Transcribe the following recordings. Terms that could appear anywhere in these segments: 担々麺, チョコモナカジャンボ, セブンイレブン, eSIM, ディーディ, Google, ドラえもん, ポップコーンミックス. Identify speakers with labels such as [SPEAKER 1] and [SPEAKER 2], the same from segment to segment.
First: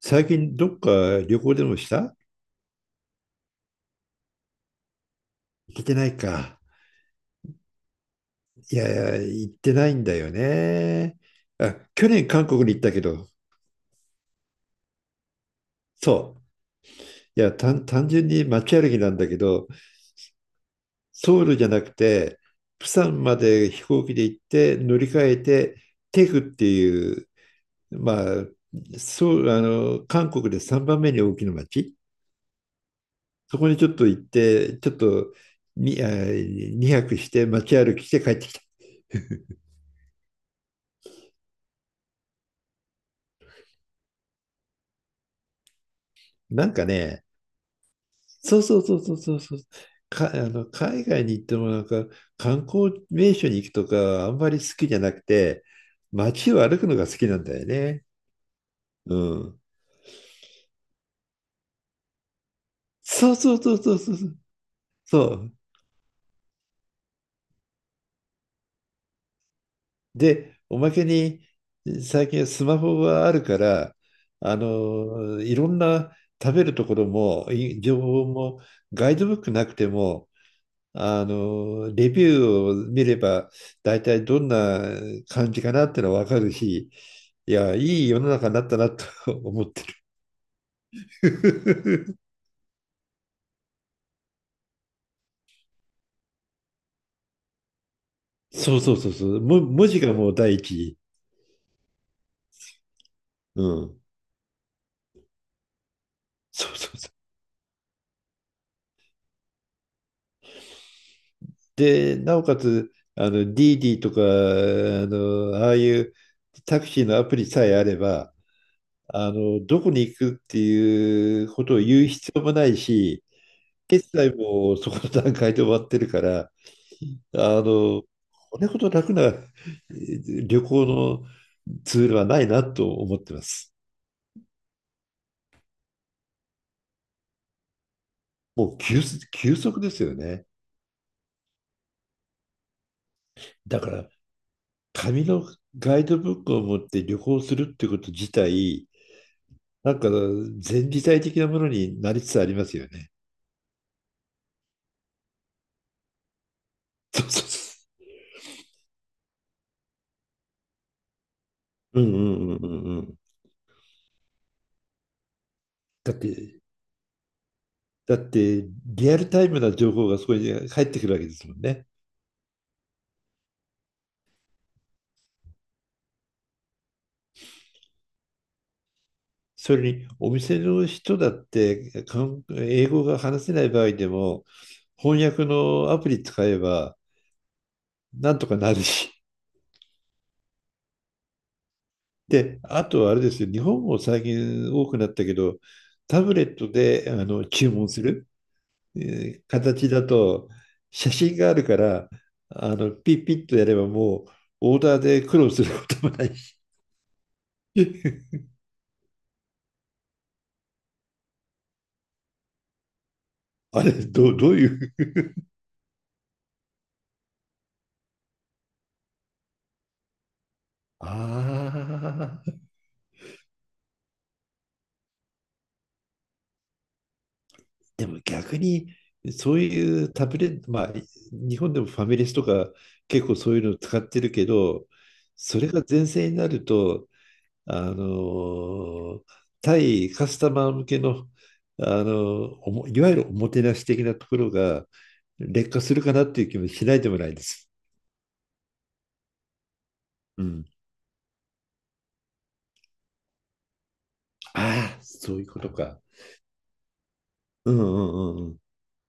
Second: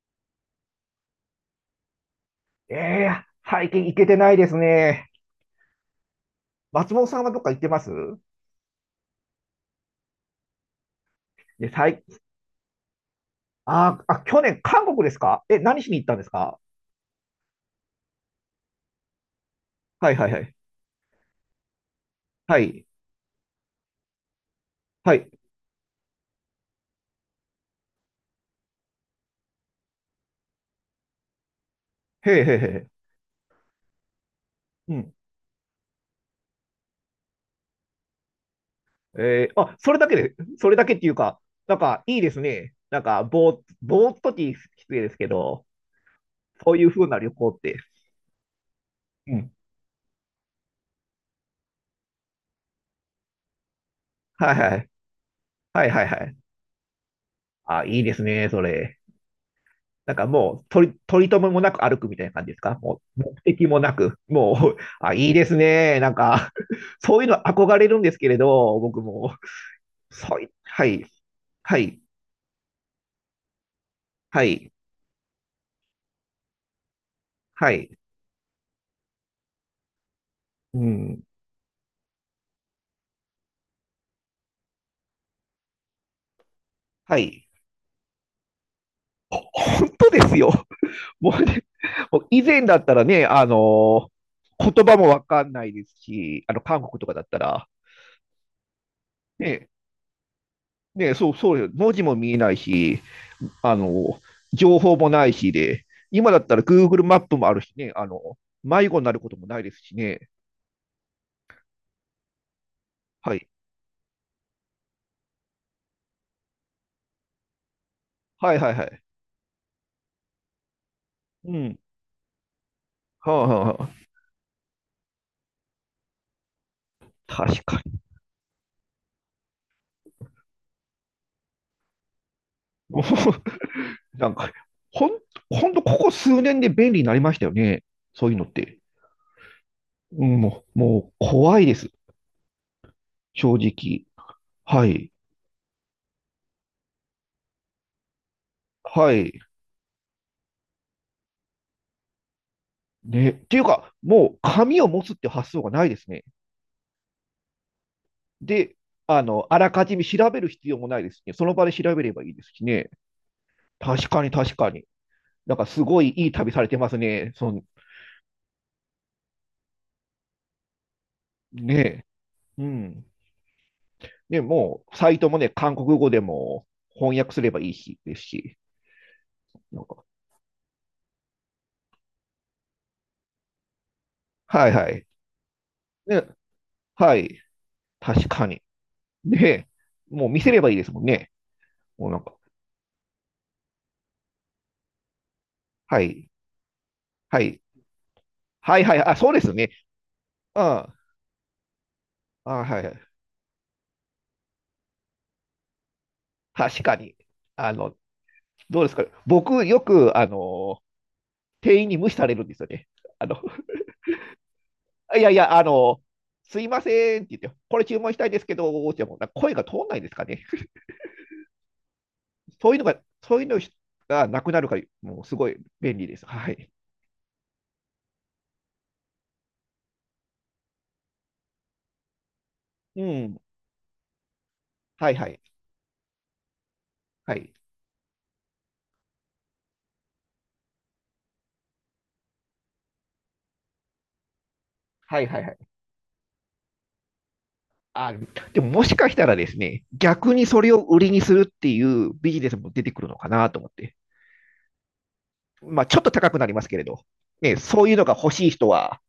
[SPEAKER 1] 最近どっか旅行でもした？
[SPEAKER 2] ええー最近行けてないですね。
[SPEAKER 1] 行ってないか。
[SPEAKER 2] 松本さんはどっか行ってます？
[SPEAKER 1] いやいや、行ってないんだよね。
[SPEAKER 2] で、
[SPEAKER 1] あ、
[SPEAKER 2] 最、
[SPEAKER 1] 去年韓国に行ったけど、
[SPEAKER 2] あー、あ、去年、韓国ですか？何しに行ったんです
[SPEAKER 1] そ
[SPEAKER 2] か？
[SPEAKER 1] う。いや、単純に街歩きなんだけど、
[SPEAKER 2] はいはいはい。
[SPEAKER 1] ソウルじゃなくて、
[SPEAKER 2] はい。
[SPEAKER 1] 釜山まで飛行機で行って乗り
[SPEAKER 2] は
[SPEAKER 1] 換
[SPEAKER 2] い。
[SPEAKER 1] えて、テグっていう、まあ、そう、韓国で3番目に大きな街。
[SPEAKER 2] へえへえへえ。
[SPEAKER 1] そこにちょっと行って、ちょ
[SPEAKER 2] う
[SPEAKER 1] っ
[SPEAKER 2] ん。
[SPEAKER 1] とに、あ、2泊して街歩きして帰ってきた。
[SPEAKER 2] あ、それだけっていうか、なんかいいですね。なんか、ぼーっときき失礼ですけど、
[SPEAKER 1] なん
[SPEAKER 2] そう
[SPEAKER 1] か
[SPEAKER 2] いう風な
[SPEAKER 1] ね、
[SPEAKER 2] 旅行って。
[SPEAKER 1] そうそうそうそうそ
[SPEAKER 2] う
[SPEAKER 1] う
[SPEAKER 2] ん。
[SPEAKER 1] そう。海外に行ってもなんか観光名所に行くとかあんま
[SPEAKER 2] はい
[SPEAKER 1] り好
[SPEAKER 2] は
[SPEAKER 1] き
[SPEAKER 2] い。
[SPEAKER 1] じゃなくて、
[SPEAKER 2] はいはいはい。
[SPEAKER 1] 街を歩くのが好きなんだよ
[SPEAKER 2] あ、いい
[SPEAKER 1] ね。
[SPEAKER 2] ですね、それ。
[SPEAKER 1] うん。
[SPEAKER 2] なんかもう、取り留めもなく歩くみたいな感じですか？もう、
[SPEAKER 1] そう
[SPEAKER 2] 目
[SPEAKER 1] そう
[SPEAKER 2] 的
[SPEAKER 1] そう
[SPEAKER 2] も
[SPEAKER 1] そ
[SPEAKER 2] な
[SPEAKER 1] うそう
[SPEAKER 2] く、
[SPEAKER 1] そう。
[SPEAKER 2] もう、あ、
[SPEAKER 1] そ
[SPEAKER 2] いいで
[SPEAKER 1] う。
[SPEAKER 2] すね。なんか、そういうの憧れるんですけれど、僕も。そうい、
[SPEAKER 1] で、お
[SPEAKER 2] は
[SPEAKER 1] ま
[SPEAKER 2] い、
[SPEAKER 1] けに
[SPEAKER 2] はい、
[SPEAKER 1] 最近はスマホがあるから、
[SPEAKER 2] はい、
[SPEAKER 1] いろんな食べるところも、
[SPEAKER 2] はい、
[SPEAKER 1] 情報もガイドブックなくても
[SPEAKER 2] うん、
[SPEAKER 1] レビューを見れば、大体どんな感じかなってのは分かるし、
[SPEAKER 2] はい。
[SPEAKER 1] いや、いい世の中になったなと 思って
[SPEAKER 2] 本当ですよ。もうね、
[SPEAKER 1] る。
[SPEAKER 2] もう以前だったらね、言葉もわかんないですし、韓国とかだったら、
[SPEAKER 1] そうそうそうそう。
[SPEAKER 2] ね、
[SPEAKER 1] 文字がもう第一。
[SPEAKER 2] ね、そう、そうよ。文字も見えないし、
[SPEAKER 1] う
[SPEAKER 2] あ
[SPEAKER 1] ん。
[SPEAKER 2] の、情報もないしで、今だったら
[SPEAKER 1] そうそう
[SPEAKER 2] Google
[SPEAKER 1] そう。
[SPEAKER 2] マップもあるしね、迷子になることもないですしね。
[SPEAKER 1] で、なおかつ、
[SPEAKER 2] はい。
[SPEAKER 1] ディーディとか、ああいうタクシーのアプリさえあれば、
[SPEAKER 2] はいはいはい。
[SPEAKER 1] どこに行くってい
[SPEAKER 2] う
[SPEAKER 1] うこと
[SPEAKER 2] ん。
[SPEAKER 1] を言う必要もないし、
[SPEAKER 2] はあはあはあ。
[SPEAKER 1] 決済もそこの段階で終わってるから、
[SPEAKER 2] 確
[SPEAKER 1] あ
[SPEAKER 2] かに。
[SPEAKER 1] の、これほど楽な旅行のツールはないな と
[SPEAKER 2] も
[SPEAKER 1] 思ってます。
[SPEAKER 2] うなんか、ほん、ほんとここ数年で便利になりましたよね。そういうのっ
[SPEAKER 1] も
[SPEAKER 2] て。
[SPEAKER 1] う急速、急速ですよ
[SPEAKER 2] うん、
[SPEAKER 1] ね。
[SPEAKER 2] もう怖いです。正
[SPEAKER 1] だか
[SPEAKER 2] 直。
[SPEAKER 1] ら、
[SPEAKER 2] はい。
[SPEAKER 1] 紙のガイドブックを持って旅行するってこと自体、
[SPEAKER 2] はい。
[SPEAKER 1] なんか前時代的なものになりつつありますよね。
[SPEAKER 2] ね。っていうか、もう紙を持つって発想がないですね。
[SPEAKER 1] そうそうそ
[SPEAKER 2] で、あらかじめ調べる必要もないですね。その場で調
[SPEAKER 1] う。
[SPEAKER 2] べ
[SPEAKER 1] う
[SPEAKER 2] れ
[SPEAKER 1] んう
[SPEAKER 2] ばいいです
[SPEAKER 1] ん
[SPEAKER 2] し
[SPEAKER 1] うん
[SPEAKER 2] ね。
[SPEAKER 1] うんうん。
[SPEAKER 2] 確かに確かに。なんかすごい
[SPEAKER 1] だっ
[SPEAKER 2] いい旅
[SPEAKER 1] て、
[SPEAKER 2] されてますね。
[SPEAKER 1] だって、リアルタイムな情報がそこに入ってくるわけですもん
[SPEAKER 2] ね
[SPEAKER 1] ね。
[SPEAKER 2] え。うん。ね、もう、サイトもね、韓国語でも翻訳すればいいし、ですし。
[SPEAKER 1] そ
[SPEAKER 2] なん
[SPEAKER 1] れ
[SPEAKER 2] か、
[SPEAKER 1] にお店の人だって英語が話せない場合でも
[SPEAKER 2] はいはい。
[SPEAKER 1] 翻訳のアプリ
[SPEAKER 2] ね、
[SPEAKER 1] 使えば
[SPEAKER 2] はい。確
[SPEAKER 1] なん
[SPEAKER 2] か
[SPEAKER 1] とか
[SPEAKER 2] に。
[SPEAKER 1] なるし。
[SPEAKER 2] ねえ。もう見せればいいですもんね。もうなん か、
[SPEAKER 1] で、あとはあれですよ、日本も最近多くなったけど、
[SPEAKER 2] は
[SPEAKER 1] タ
[SPEAKER 2] い。
[SPEAKER 1] ブレットで
[SPEAKER 2] はい。
[SPEAKER 1] 注文する、
[SPEAKER 2] はいは
[SPEAKER 1] え
[SPEAKER 2] い。あ、そうですね。
[SPEAKER 1] 形だと
[SPEAKER 2] うん。あ、
[SPEAKER 1] 写真があるから
[SPEAKER 2] はいは
[SPEAKER 1] ピ
[SPEAKER 2] い。
[SPEAKER 1] ッピッとやればもうオーダーで苦労することもないし。
[SPEAKER 2] 確かに。あの、どうですか？僕、よく、店員に無視されるんですよね。あの、
[SPEAKER 1] あれどう、どういう。
[SPEAKER 2] いやいや、すいませんって言って、これ注文したいですけど、ってもうな声が通んないですかね。
[SPEAKER 1] ああ。
[SPEAKER 2] そういうのがなくなるから、もうすごい便利です。はい。
[SPEAKER 1] でも逆に、そういうタブレット、まあ、日本でもファミレスとか
[SPEAKER 2] う
[SPEAKER 1] 結構
[SPEAKER 2] ん。
[SPEAKER 1] そういうのを使ってるけど、
[SPEAKER 2] はいはい。
[SPEAKER 1] それが全盛になると、
[SPEAKER 2] はい。
[SPEAKER 1] あの対カスタマー向けの、あのおもいわゆるおもてなし的なところが
[SPEAKER 2] はいはいはい。
[SPEAKER 1] 劣化するかなっていう気もしないでもないです。
[SPEAKER 2] あ、でももしかしたらですね、逆
[SPEAKER 1] う
[SPEAKER 2] にそ
[SPEAKER 1] ん、
[SPEAKER 2] れを売りにするっていうビジネスも出てくるのかなと思って。
[SPEAKER 1] ああ、そういうこと
[SPEAKER 2] まあ、ちょ
[SPEAKER 1] か。
[SPEAKER 2] っと高くなりますけれど、ね、
[SPEAKER 1] うん
[SPEAKER 2] そ
[SPEAKER 1] う
[SPEAKER 2] ういうのが欲
[SPEAKER 1] んうん
[SPEAKER 2] しい
[SPEAKER 1] うん。
[SPEAKER 2] 人は、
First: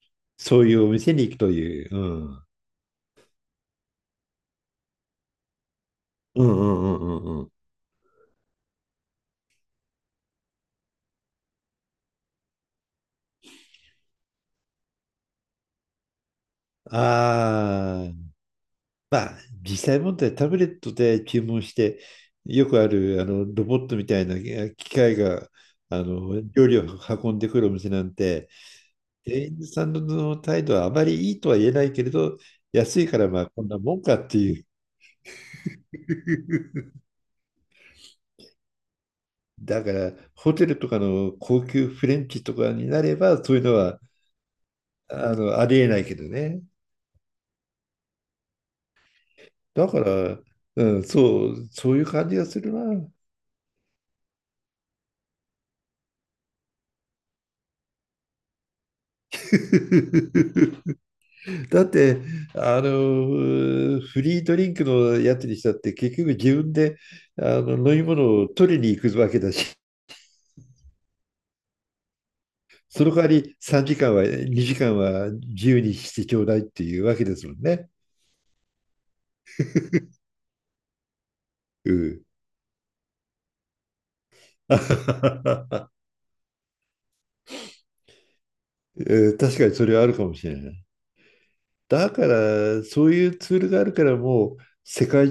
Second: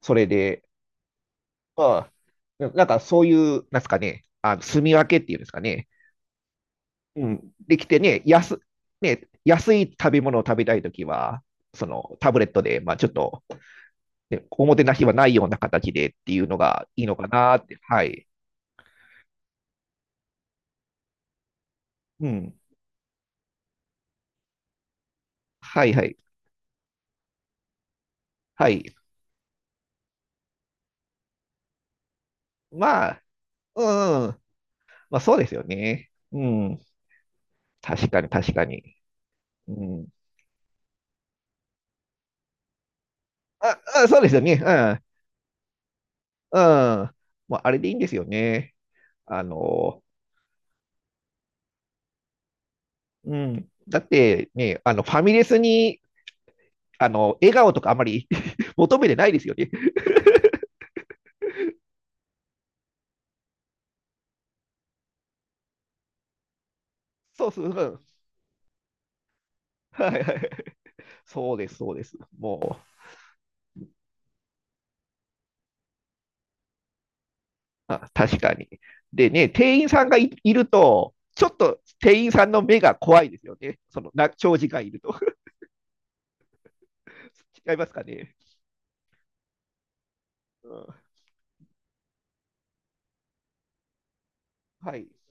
[SPEAKER 2] それ
[SPEAKER 1] そ
[SPEAKER 2] で、
[SPEAKER 1] ういうお店に行くと
[SPEAKER 2] ま
[SPEAKER 1] いう。う
[SPEAKER 2] あ、
[SPEAKER 1] ん、うん
[SPEAKER 2] なんかそういう、なんですかね、住み分けっていうんですかね、
[SPEAKER 1] うんうん
[SPEAKER 2] う
[SPEAKER 1] うんう
[SPEAKER 2] ん、
[SPEAKER 1] ん。
[SPEAKER 2] できてね、安い食べ物を食べたいときは、そのタブレットで、まあ、ちょっと、ね、おもてなしはないような形でっていうのがいいのかなって、は
[SPEAKER 1] ああ、
[SPEAKER 2] い。
[SPEAKER 1] まあ、実際問題、タブレットで注文して、
[SPEAKER 2] うん。
[SPEAKER 1] よくあるロボットみたいな機械が
[SPEAKER 2] はいはい。
[SPEAKER 1] 料理を運んでくるお店なんて、
[SPEAKER 2] はい。
[SPEAKER 1] 店員さんの態度はあまりいいとは言えないけれど、安い
[SPEAKER 2] ま
[SPEAKER 1] か
[SPEAKER 2] あ、
[SPEAKER 1] らまあこんなもんか
[SPEAKER 2] う
[SPEAKER 1] って
[SPEAKER 2] ん、
[SPEAKER 1] いう。
[SPEAKER 2] まあ、そうですよね。うん。確かに、確かに。う
[SPEAKER 1] だか
[SPEAKER 2] ん。
[SPEAKER 1] らホテルとかの高級フレンチとかになればそういうの
[SPEAKER 2] あ、
[SPEAKER 1] は
[SPEAKER 2] あ、そうですよね。
[SPEAKER 1] ありえないけど
[SPEAKER 2] う
[SPEAKER 1] ね。
[SPEAKER 2] ん。うん。まあ、あれでいいんですよね。あ
[SPEAKER 1] だか
[SPEAKER 2] の、
[SPEAKER 1] ら、うん、そう、そういう感じがするな。
[SPEAKER 2] うん。だってね、ファミレスに、笑顔とかあまり 求めてないですよね。
[SPEAKER 1] だって、フリードリンクのやつにしたって、結局自分で
[SPEAKER 2] そうそう、う
[SPEAKER 1] 飲み
[SPEAKER 2] ん。
[SPEAKER 1] 物を取りに行くわけだし、
[SPEAKER 2] はいはい。そうです、そうです。もう、
[SPEAKER 1] その代わり3時間は、2時間は自由にしてちょうだいっていうわけですもんね。
[SPEAKER 2] あ、確かに。でね、店員さんがいると、ちょっと
[SPEAKER 1] うん。
[SPEAKER 2] 店員さんの目が怖いですよね。長時間いると。違いますかね。
[SPEAKER 1] 確かにそれはあるかもしれ
[SPEAKER 2] う
[SPEAKER 1] ない。
[SPEAKER 2] ん。
[SPEAKER 1] だから、そういうツールがあるから、もう
[SPEAKER 2] はい。
[SPEAKER 1] 世界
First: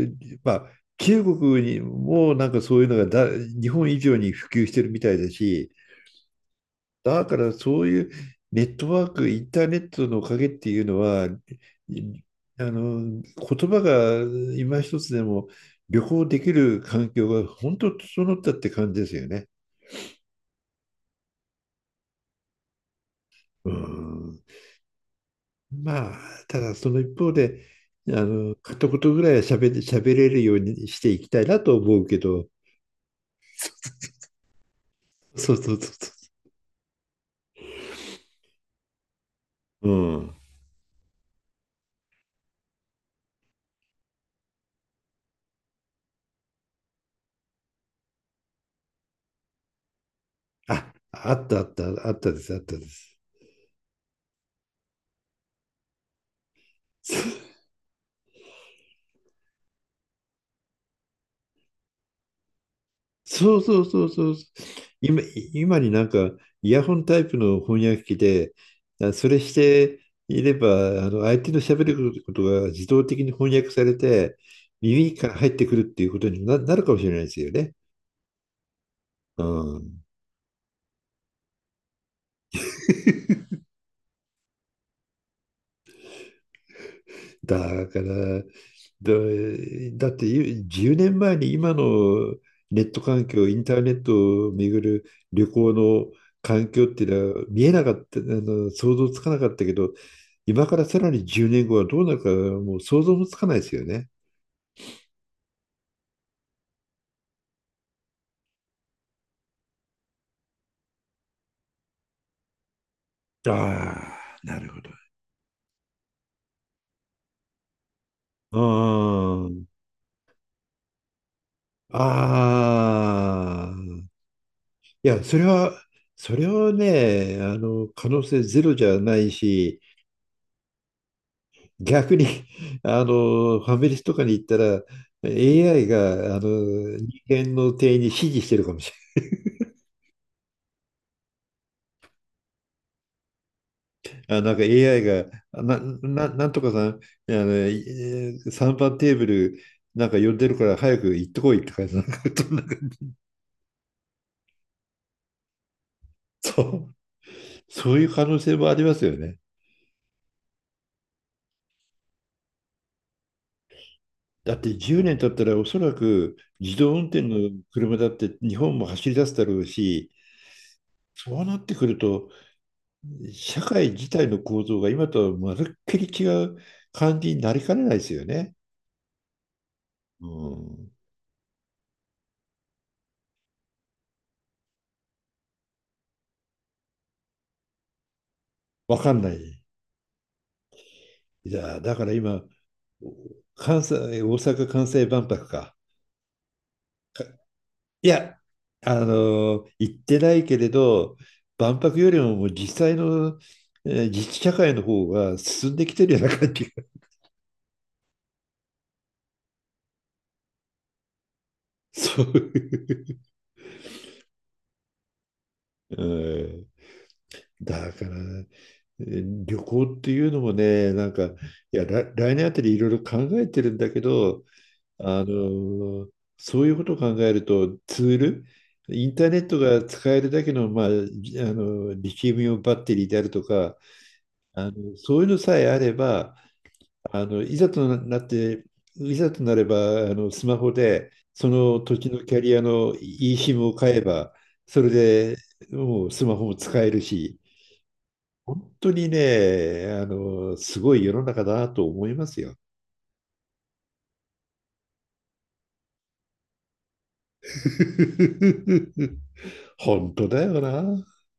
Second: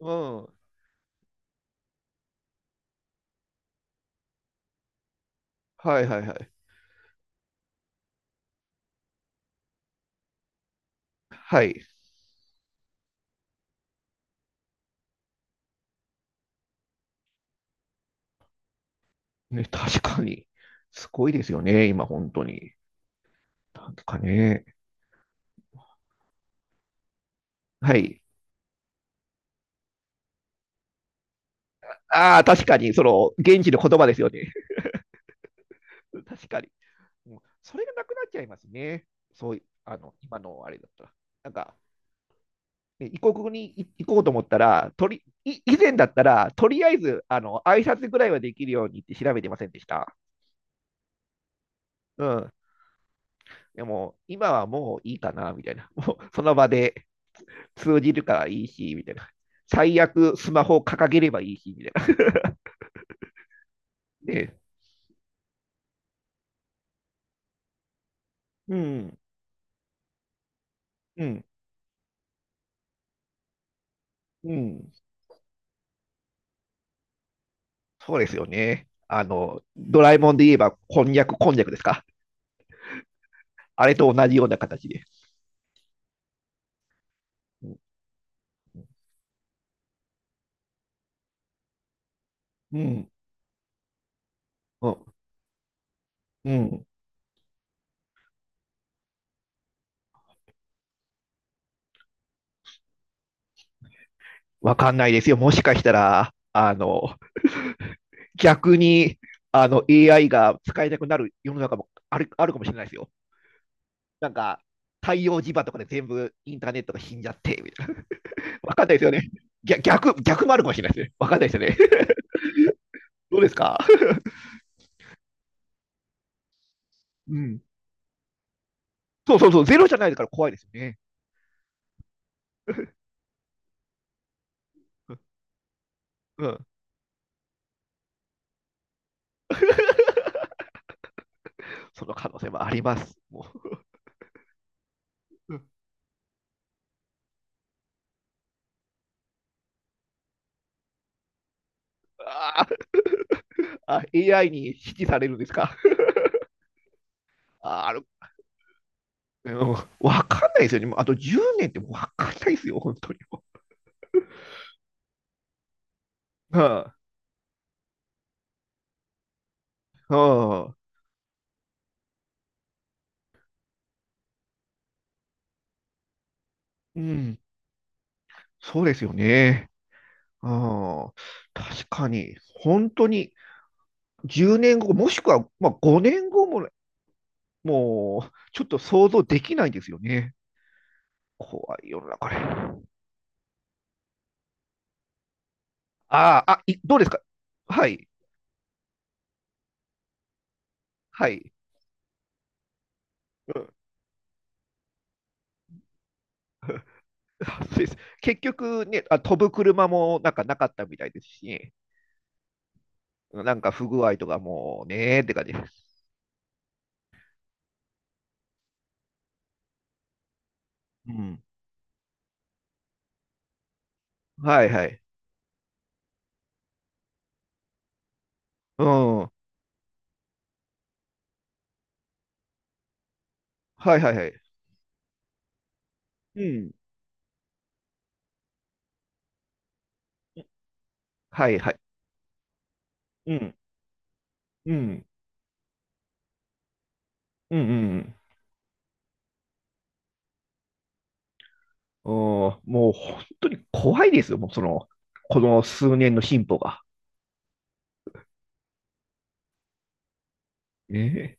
[SPEAKER 2] うん。
[SPEAKER 1] まあ、中国にもなんかそういうのが日本以上に普及してるみたいだし、
[SPEAKER 2] はいはいはい。
[SPEAKER 1] だからそういうネットワーク、インターネットのおかげっていうのは、
[SPEAKER 2] はい。
[SPEAKER 1] いあの、言葉が今一つでも旅行できる環境が本当整ったって感じですよね。
[SPEAKER 2] ね、確かに。すごいですよね、今、本当に。
[SPEAKER 1] う
[SPEAKER 2] なんとか
[SPEAKER 1] ん。
[SPEAKER 2] ね。
[SPEAKER 1] まあ、ただその一方で、
[SPEAKER 2] はい。
[SPEAKER 1] 片言ぐらいは喋れるようにしていきたいなと思うけ
[SPEAKER 2] ああ、
[SPEAKER 1] ど、
[SPEAKER 2] 確かに、現地の言葉ですよね。
[SPEAKER 1] そうそうそう そ
[SPEAKER 2] 確かに。うん。それがなくなっちゃいますね。そうい
[SPEAKER 1] う。う
[SPEAKER 2] あの、
[SPEAKER 1] ん。
[SPEAKER 2] 今のあれだったら。なんか、で異国に行こうと思ったら、とりい以前だったら、とりあえず挨拶ぐらいはできるようにって調べてませんでした。
[SPEAKER 1] あ、あったあった、あっ
[SPEAKER 2] う
[SPEAKER 1] たで
[SPEAKER 2] ん。
[SPEAKER 1] す、あったです。
[SPEAKER 2] でも、今はもういいかな、みたいな。もうその場で 通じるからいいし、みたいな。最悪、スマホを掲げればいいし、みたいな。
[SPEAKER 1] そうそうそうそう。
[SPEAKER 2] で、
[SPEAKER 1] 今、今になんかイヤホンタイプの翻訳機で、
[SPEAKER 2] うん、
[SPEAKER 1] それしていれば、
[SPEAKER 2] う
[SPEAKER 1] 相
[SPEAKER 2] ん、
[SPEAKER 1] 手の喋ることが自動的に翻訳されて、
[SPEAKER 2] うん、
[SPEAKER 1] 耳から入ってくるっていうことになるかもしれないですよね。
[SPEAKER 2] そうですよね。
[SPEAKER 1] う
[SPEAKER 2] ド
[SPEAKER 1] ん。
[SPEAKER 2] ラえもんで言えば、こんにゃくですか？あれと同じような形で。うん、
[SPEAKER 1] だから、だって10年前に今の
[SPEAKER 2] う
[SPEAKER 1] ネット
[SPEAKER 2] ん、
[SPEAKER 1] 環境、インターネットを巡る旅行の
[SPEAKER 2] う
[SPEAKER 1] 環境
[SPEAKER 2] ん、
[SPEAKER 1] っていうのは見えなかった、想像つかなかったけど、今からさらに10年後はどうなるかもう想像もつかないですよね。
[SPEAKER 2] わかんないですよ。もしかしたら、逆にAI が使えなくなる世の中もあるかもしれないですよ。
[SPEAKER 1] あ
[SPEAKER 2] なん
[SPEAKER 1] あ、な
[SPEAKER 2] か、
[SPEAKER 1] るほど。
[SPEAKER 2] 太陽磁場とかで全部インターネットが死んじゃって、みたいな。わかんないですよね。
[SPEAKER 1] うん。
[SPEAKER 2] 逆もあるかもしれないですね。わかんないですよね。どうです
[SPEAKER 1] ああ。
[SPEAKER 2] か？
[SPEAKER 1] いや、それは
[SPEAKER 2] う
[SPEAKER 1] ね、
[SPEAKER 2] ん。
[SPEAKER 1] 可能性ゼロじゃない
[SPEAKER 2] そうそうそう、ゼ
[SPEAKER 1] し、
[SPEAKER 2] ロじゃないから怖いですよね。
[SPEAKER 1] 逆に、ファミレスとかに行ったら、AI が、
[SPEAKER 2] うん。
[SPEAKER 1] 人間の店員に指示してるかもしれ
[SPEAKER 2] その可能性もあります。も
[SPEAKER 1] ない。あ、なんか AI が、
[SPEAKER 2] う、うん、
[SPEAKER 1] なんとかさん、3番テーブル、なんか呼んでるから早く行ってこいって感じなんか、そんな
[SPEAKER 2] ああ、エーあ AI に支持されるんですか？
[SPEAKER 1] そう、
[SPEAKER 2] ああ、
[SPEAKER 1] そう
[SPEAKER 2] る、
[SPEAKER 1] いう可能性もありますよね。
[SPEAKER 2] うん、わかんないですよね。もうあと10年ってわかんないですよ、本当に。
[SPEAKER 1] だって10年経ったらおそらく
[SPEAKER 2] う
[SPEAKER 1] 自
[SPEAKER 2] ん
[SPEAKER 1] 動運転の車だって日本も走り出すだろうし、
[SPEAKER 2] うん。
[SPEAKER 1] そうなってくると社会自体の構造が今とはまるっきり違う
[SPEAKER 2] う
[SPEAKER 1] 感じ
[SPEAKER 2] ん。
[SPEAKER 1] になりかねないですよね。
[SPEAKER 2] そうですよね。
[SPEAKER 1] うん、
[SPEAKER 2] ああ、確かに、本当に10年後、もしくは、まあ、5年後もね、もう、ちょっと
[SPEAKER 1] わ
[SPEAKER 2] 想
[SPEAKER 1] かん
[SPEAKER 2] 像
[SPEAKER 1] な
[SPEAKER 2] でき
[SPEAKER 1] い。
[SPEAKER 2] ないんですよね。
[SPEAKER 1] い
[SPEAKER 2] 怖
[SPEAKER 1] や、
[SPEAKER 2] い
[SPEAKER 1] だ
[SPEAKER 2] 世
[SPEAKER 1] か
[SPEAKER 2] の
[SPEAKER 1] ら
[SPEAKER 2] 中で。
[SPEAKER 1] 今、
[SPEAKER 2] あ
[SPEAKER 1] 関西、大阪・関西万博か。
[SPEAKER 2] あ、どうですか？
[SPEAKER 1] か
[SPEAKER 2] はい、
[SPEAKER 1] いや、行ってないけれど、
[SPEAKER 2] はい。
[SPEAKER 1] 万博よりももう実際の、
[SPEAKER 2] うん、
[SPEAKER 1] 自治社会の方が進んできてるような感じが、
[SPEAKER 2] そうです。結局ね、あ、飛ぶ車もなんかなかったみたいですしね、
[SPEAKER 1] そういう。
[SPEAKER 2] なんか不具合とかもうねーって感じです。
[SPEAKER 1] うん、だから、旅行っていうのもね、な
[SPEAKER 2] う
[SPEAKER 1] んか、
[SPEAKER 2] ん。
[SPEAKER 1] いや、来年あたりいろいろ考えてるんだけど、
[SPEAKER 2] はいはい。
[SPEAKER 1] あの、そういうことを考えると、ツール、
[SPEAKER 2] う
[SPEAKER 1] イン
[SPEAKER 2] ん。
[SPEAKER 1] ター
[SPEAKER 2] は
[SPEAKER 1] ネットが使えるだけの、まあ、じあの、リチウムイオンバッテリーであるとか、
[SPEAKER 2] いはいはい。
[SPEAKER 1] そういうのさえあれば、
[SPEAKER 2] うん。
[SPEAKER 1] いざとなって、いざとなれば、スマホで、
[SPEAKER 2] は
[SPEAKER 1] そ
[SPEAKER 2] いはい。
[SPEAKER 1] の土地のキャリアの
[SPEAKER 2] うん。
[SPEAKER 1] eSIM を買えば、
[SPEAKER 2] う
[SPEAKER 1] それ
[SPEAKER 2] ん。
[SPEAKER 1] でもうスマホも使えるし、
[SPEAKER 2] うんうんうん。
[SPEAKER 1] 本当にね、すごい世の中だなと
[SPEAKER 2] う
[SPEAKER 1] 思
[SPEAKER 2] ん、
[SPEAKER 1] いますよ。
[SPEAKER 2] もう本当に怖いですよ、もうこの数年の進歩が。
[SPEAKER 1] 本当だよな。
[SPEAKER 2] ええ